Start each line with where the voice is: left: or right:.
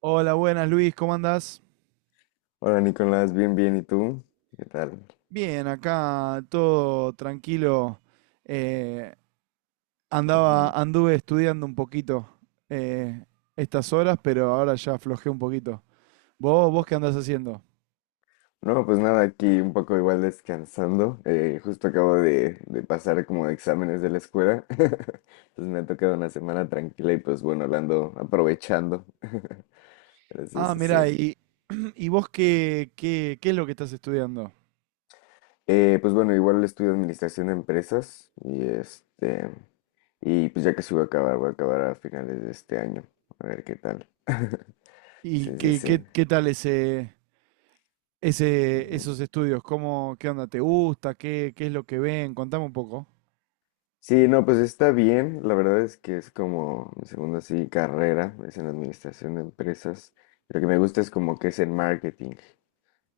right: Hola, buenas Luis, ¿cómo andás?
left: Hola Nicolás, bien, bien, ¿y tú? ¿Qué tal?
right: Bien, acá todo tranquilo. eh,
left: Ujú.
right: anduve estudiando un poquito eh, estas horas, pero ahora ya aflojé un poquito. ¿¿Vos qué andás haciendo?
left: No, pues nada, aquí un poco igual descansando. Justo acabo de pasar como exámenes de la escuela. Entonces me ha tocado una semana tranquila y pues bueno, la ando aprovechando. Pero sí,
right: Ah,
left: sí, sí.
right: mirá, y vos ¿qué es lo que estás estudiando?
left: Pues bueno, igual estudio administración de empresas y este... Y pues ya que sí voy a acabar a finales de este año. A ver qué tal.
right: ¿Y
left: Sí, sí, sí.
right: qué tal esos estudios? ¿Cómo, qué onda te gusta? ¿¿Qué es lo que ven? Contame un poco.
left: Sí, no, pues está bien. La verdad es que es como mi segunda sí, carrera, es en administración de empresas. Lo que me gusta es como que es en marketing,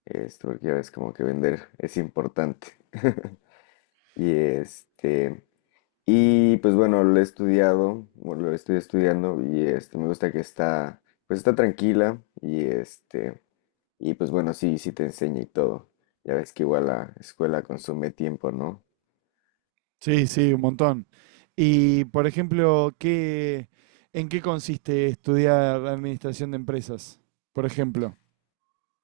left: esto, porque ya ves como que vender es importante. Y este, y pues bueno, lo he estudiado, bueno, lo estoy estudiando y este, me gusta que está, pues está tranquila y este, y pues bueno, sí, sí te enseña y todo. Ya ves que igual la escuela consume tiempo, ¿no?
right: Sí, sí, un montón. Y, por ejemplo, ¿en qué consiste estudiar administración de empresas, por ejemplo?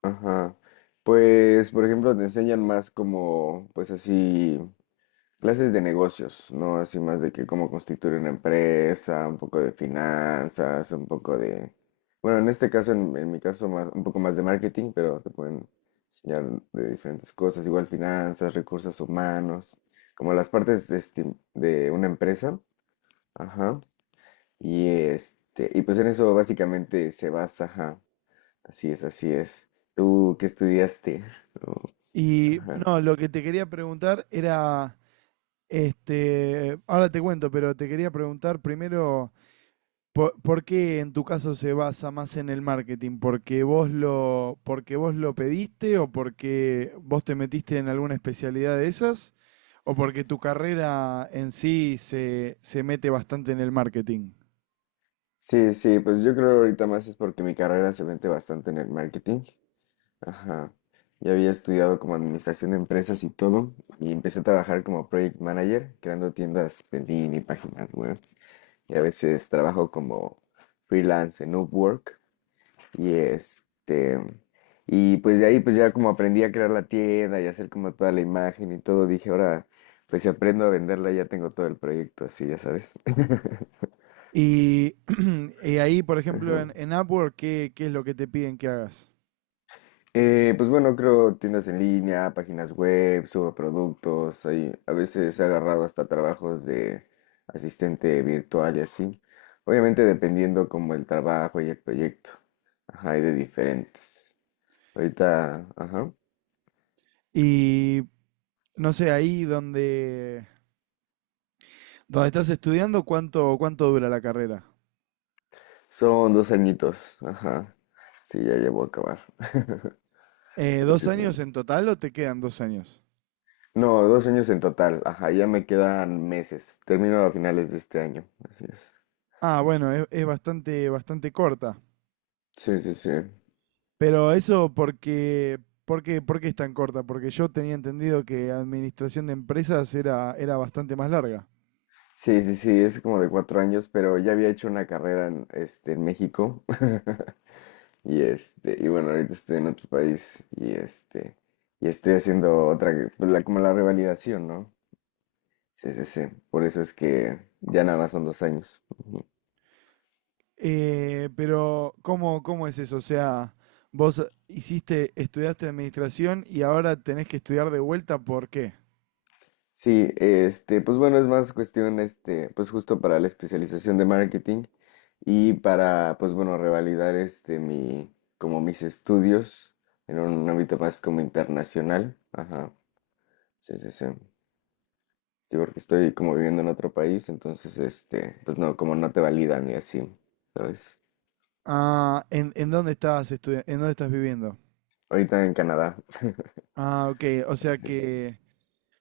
left: Ajá. Pues, por ejemplo, te enseñan más como, pues así, clases de negocios, ¿no? Así más de que cómo constituir una empresa, un poco de finanzas, un poco de... Bueno, en este caso, en mi caso, más, un poco más de marketing, pero te pueden enseñar de diferentes cosas, igual finanzas, recursos humanos, como las partes este, de una empresa. Ajá. Y este, y pues en eso básicamente se basa, ajá. Así es, así es. ¿Tú qué estudiaste? Oh,
right: Y
left: ajá.
right: no, lo que te quería preguntar era, este, ahora te cuento, pero te quería preguntar primero. ¿¿Por qué en tu caso se basa más en el marketing? ¿Porque porque vos lo pediste o porque vos te metiste en alguna especialidad de esas? ¿O porque tu carrera en sí se mete bastante en el marketing?
left: Sí, sí, pues yo creo ahorita más es porque mi carrera se mete bastante en el marketing. Ajá. Ya había estudiado como administración de empresas y todo, y empecé a trabajar como project manager, creando tiendas en línea y páginas web. Y a veces trabajo como freelance en Upwork. Y este, y pues de ahí pues ya como aprendí a crear la tienda y hacer como toda la imagen y todo, dije, ahora pues si aprendo a venderla ya tengo todo el proyecto así, ya sabes.
right: Y, y ahí, por ejemplo,
left: Ajá.
right: en Upwork, ¿qué es lo que te piden que hagas?
left: Pues bueno, creo tiendas en línea, páginas web, subo productos, ahí a veces he agarrado hasta trabajos de asistente virtual y así. Obviamente dependiendo como el trabajo y el proyecto. Ajá, hay de diferentes. Ahorita, ajá.
right: Y no sé, donde estás estudiando, ¿cuánto dura la carrera?
left: Son dos añitos, ajá. Sí, ya llevo a acabar. Pero
right: ¿Dos
left: sí fue-
right: años en total o te quedan dos años?
left: No, dos años en total, ajá. Ya me quedan meses. Termino a finales de este año, así es.
right: Ah, bueno, es bastante, bastante corta.
left: Sí, sí, sí.
right: Pero eso porque, ¿por qué es tan corta? Porque yo tenía entendido que administración de empresas era bastante más larga.
left: Sí, sí, sí, es como de cuatro años, pero ya había hecho una carrera en, este, en México. Y este, y bueno, ahorita estoy en otro país y este, y estoy haciendo otra, como la revalidación, ¿no? Sí, sí, sí. Por eso es que ya nada más son dos años.
right: Pero, ¿cómo es eso? O sea, estudiaste administración y ahora tenés que estudiar de vuelta, ¿por qué?
left: Sí, este, pues bueno, es más cuestión, este, pues justo para la especialización de marketing y para, pues bueno, revalidar este mi, como mis estudios en un ámbito más como internacional. Ajá. Sí, sí, sí. Sí, porque estoy como viviendo en otro país, entonces, este, pues no, como no te validan y así, ¿sabes?
right: Ah, en dónde estás en dónde estás viviendo?
left: Ahorita en Canadá.
right: Ah, ok, o sea
left: Así es, así.
right: que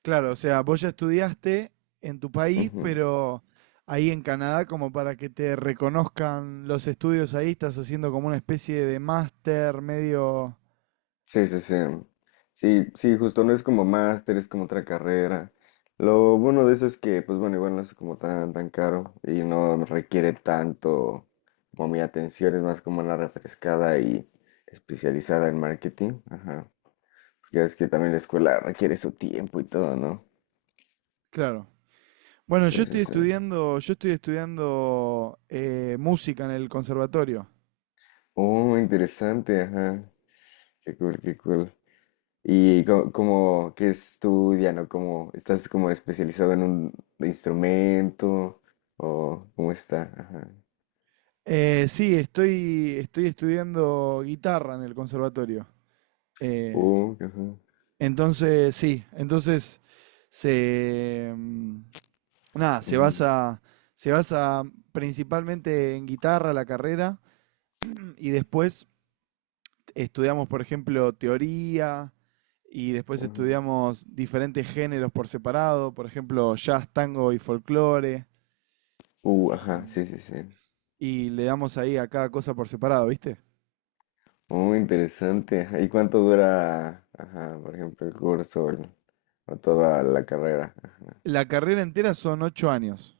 right: claro, o sea, vos ya estudiaste en tu país,
left: Ujú.
right: pero ahí en Canadá, como para que te reconozcan los estudios ahí, estás haciendo como una especie de máster medio...
left: Sí, sí, sí. Sí, sí, justo no es como máster, es como otra carrera. Lo bueno de eso es que, pues bueno, igual no es como tan, tan caro y no requiere tanto como mi atención, es más como una refrescada y especializada en marketing. Ajá. Ya es que también la escuela requiere su tiempo y todo, ¿no?
right: Claro. Bueno,
left: Sí, sí, sí.
right: yo estoy estudiando música en el conservatorio.
left: Oh, interesante, ajá. Qué cool, qué cool. ¿Y como qué estudian o cómo estás como especializado en un instrumento o cómo está? Ajá.
right: Sí, estoy estudiando guitarra en el conservatorio. Eh,
left: Ajá.
right: Entonces, sí, entonces se mm, nada,
left: Ujú,
right: se basa principalmente en guitarra la carrera y después estudiamos, por ejemplo, teoría y después
left: ajá.
right: estudiamos diferentes géneros por separado, por ejemplo, jazz, tango y folclore
left: Ajá,
right: y,
left: sí, sí, sí.
right: y le damos ahí a cada cosa por separado, ¿viste?
left: Muy interesante. Ajá. ¿Y cuánto dura, ajá, por ejemplo, el curso o, o toda la carrera? Ajá.
right: La carrera entera son 8 años.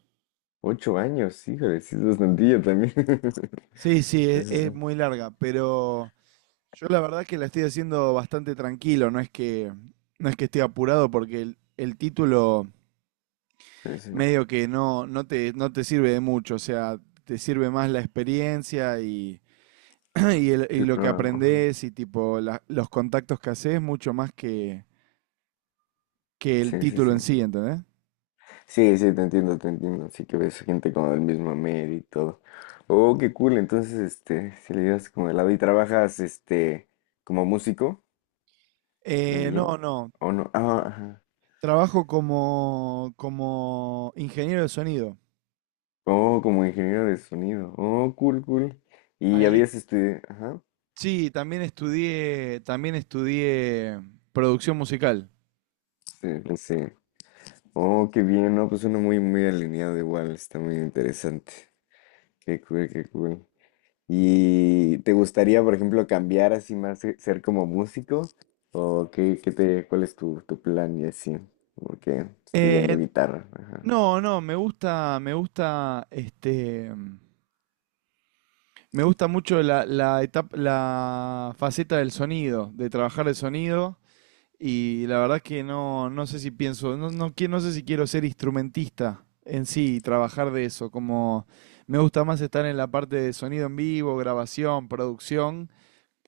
left: Ocho años, híjole, sí es bastantillo también.
right: Sí, sí, es
left: Ajá,
right: muy larga, pero yo la verdad que la estoy haciendo bastante tranquilo, no es que esté apurado porque el título
left: sí, sí.
right: medio que no, no te sirve de mucho, o sea, te sirve más la experiencia y, y
left: Sí,
right: lo que
left: claro. Ajá.
right: aprendés y tipo los contactos que haces mucho más que el
left: Sí, sí,
right: título
left: sí.
right: en sí, ¿entendés?
left: Sí, sí, te entiendo, te entiendo. Sí que ves gente como del mismo medio y todo. Oh, qué cool. Entonces, este, si le llevas como de lado y trabajas, este, como músico
right: No,
left: también,
right: no,
left: ¿o no? Ah, ajá.
right: trabajo como ingeniero de sonido.
left: Oh, como ingeniero de sonido. Oh, cool, cool. Y
right: Ahí,
left: habías estudiado, ajá.
right: sí, también estudié producción musical.
left: Sí, pues sí. Oh, qué bien, ¿no? Pues uno muy, muy alineado igual. Está muy interesante. Qué cool, qué cool. ¿Y te gustaría, por ejemplo, cambiar así más, ser como músico? ¿O qué te, cuál es tu plan y así? Porque estudiando
right: Eh,
left: guitarra. Ajá.
right: No, no, me gusta mucho la etapa, la faceta del sonido, de trabajar el sonido, y la verdad que no, no sé si pienso, no, no, no sé si quiero ser instrumentista en sí y trabajar de eso, como me gusta más estar en la parte de sonido en vivo, grabación, producción,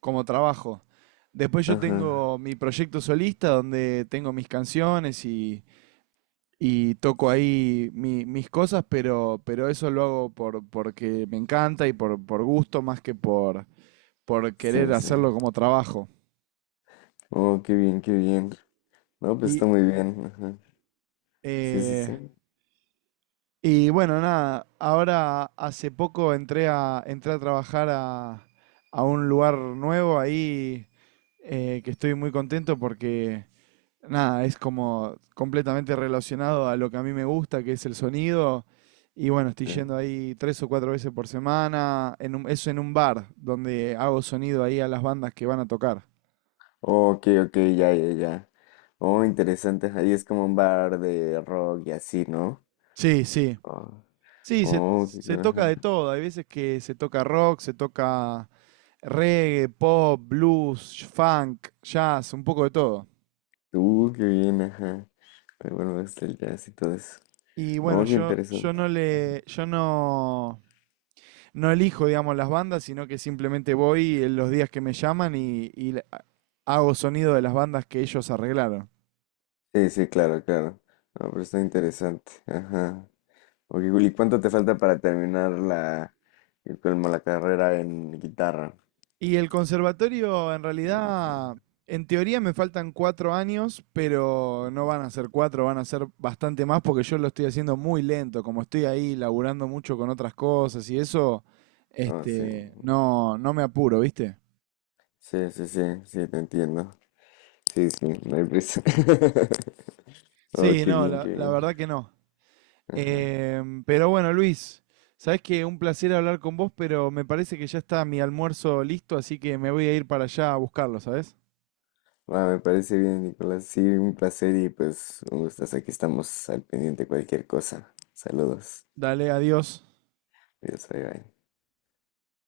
right: como trabajo. Después yo
left: Ajá.
right: tengo mi proyecto solista donde tengo mis canciones y toco ahí mis cosas, pero eso lo hago por, porque me encanta y por gusto más que por
left: Sí,
right: querer
left: sí.
right: hacerlo como trabajo.
left: Oh, qué bien, qué bien. No, pues
right: Y,
left: está muy bien. Ajá. Sí, sí,
right: eh,
left: sí.
right: y bueno, nada, ahora hace poco entré a trabajar a un lugar nuevo ahí que estoy muy contento porque nada, es como completamente relacionado a lo que a mí me gusta, que es el sonido. Y bueno, estoy
left: Sí.
right: yendo ahí tres o cuatro veces por semana. Eso en un bar, donde hago sonido ahí a las bandas que van a tocar.
left: Oh, ok, ok, ya, ya, ya. Oh, interesante. Ahí es como un bar de rock y así, ¿no?
right: Sí, sí.
left: Oh,
right: Sí,
left: oh, qué,
right: se toca
left: ajá.
right: de todo. Hay veces que se toca rock, se toca reggae, pop, blues, funk, jazz, un poco de todo.
left: Qué bien, ajá. Pero bueno, hasta el jazz y todo eso.
right: Y bueno,
left: Oh, qué interesante.
right: yo no, no elijo, digamos, las bandas, sino que simplemente voy en los días que me llaman y hago sonido de las bandas que ellos arreglaron.
left: Sí, sí, claro, claro. No, pero está interesante. Ajá. Ok, Juli, ¿cuánto te falta para terminar como la carrera en guitarra?
right: Y el conservatorio, en
left: Digamos,
right: realidad,
left: ¿no?
right: en teoría me faltan 4 años, pero no van a ser 4, van a ser bastante más porque yo lo estoy haciendo muy lento, como estoy ahí laburando mucho con otras cosas y eso,
left: Ah, sí.
right: este,
left: Ujú.
right: no, no me apuro, ¿viste?
left: Sí, sí, sí, sí, te entiendo. Sí, sí, no hay prisa. Oh,
right: Sí,
left: qué
right: no,
left: bien, qué
right: la
left: bien.
right: verdad que no.
left: Ajá.
right: Em, pero bueno, Luis, sabes que un placer hablar con vos, pero me parece que ya está mi almuerzo listo, así que me voy a ir para allá a buscarlo, ¿sabes?
left: Va me parece bien, Nicolás. Sí, un placer y pues un gustazo. Aquí estamos al pendiente de cualquier cosa. Saludos.
right: Dale, adiós.
left: Adiós, bye, bye.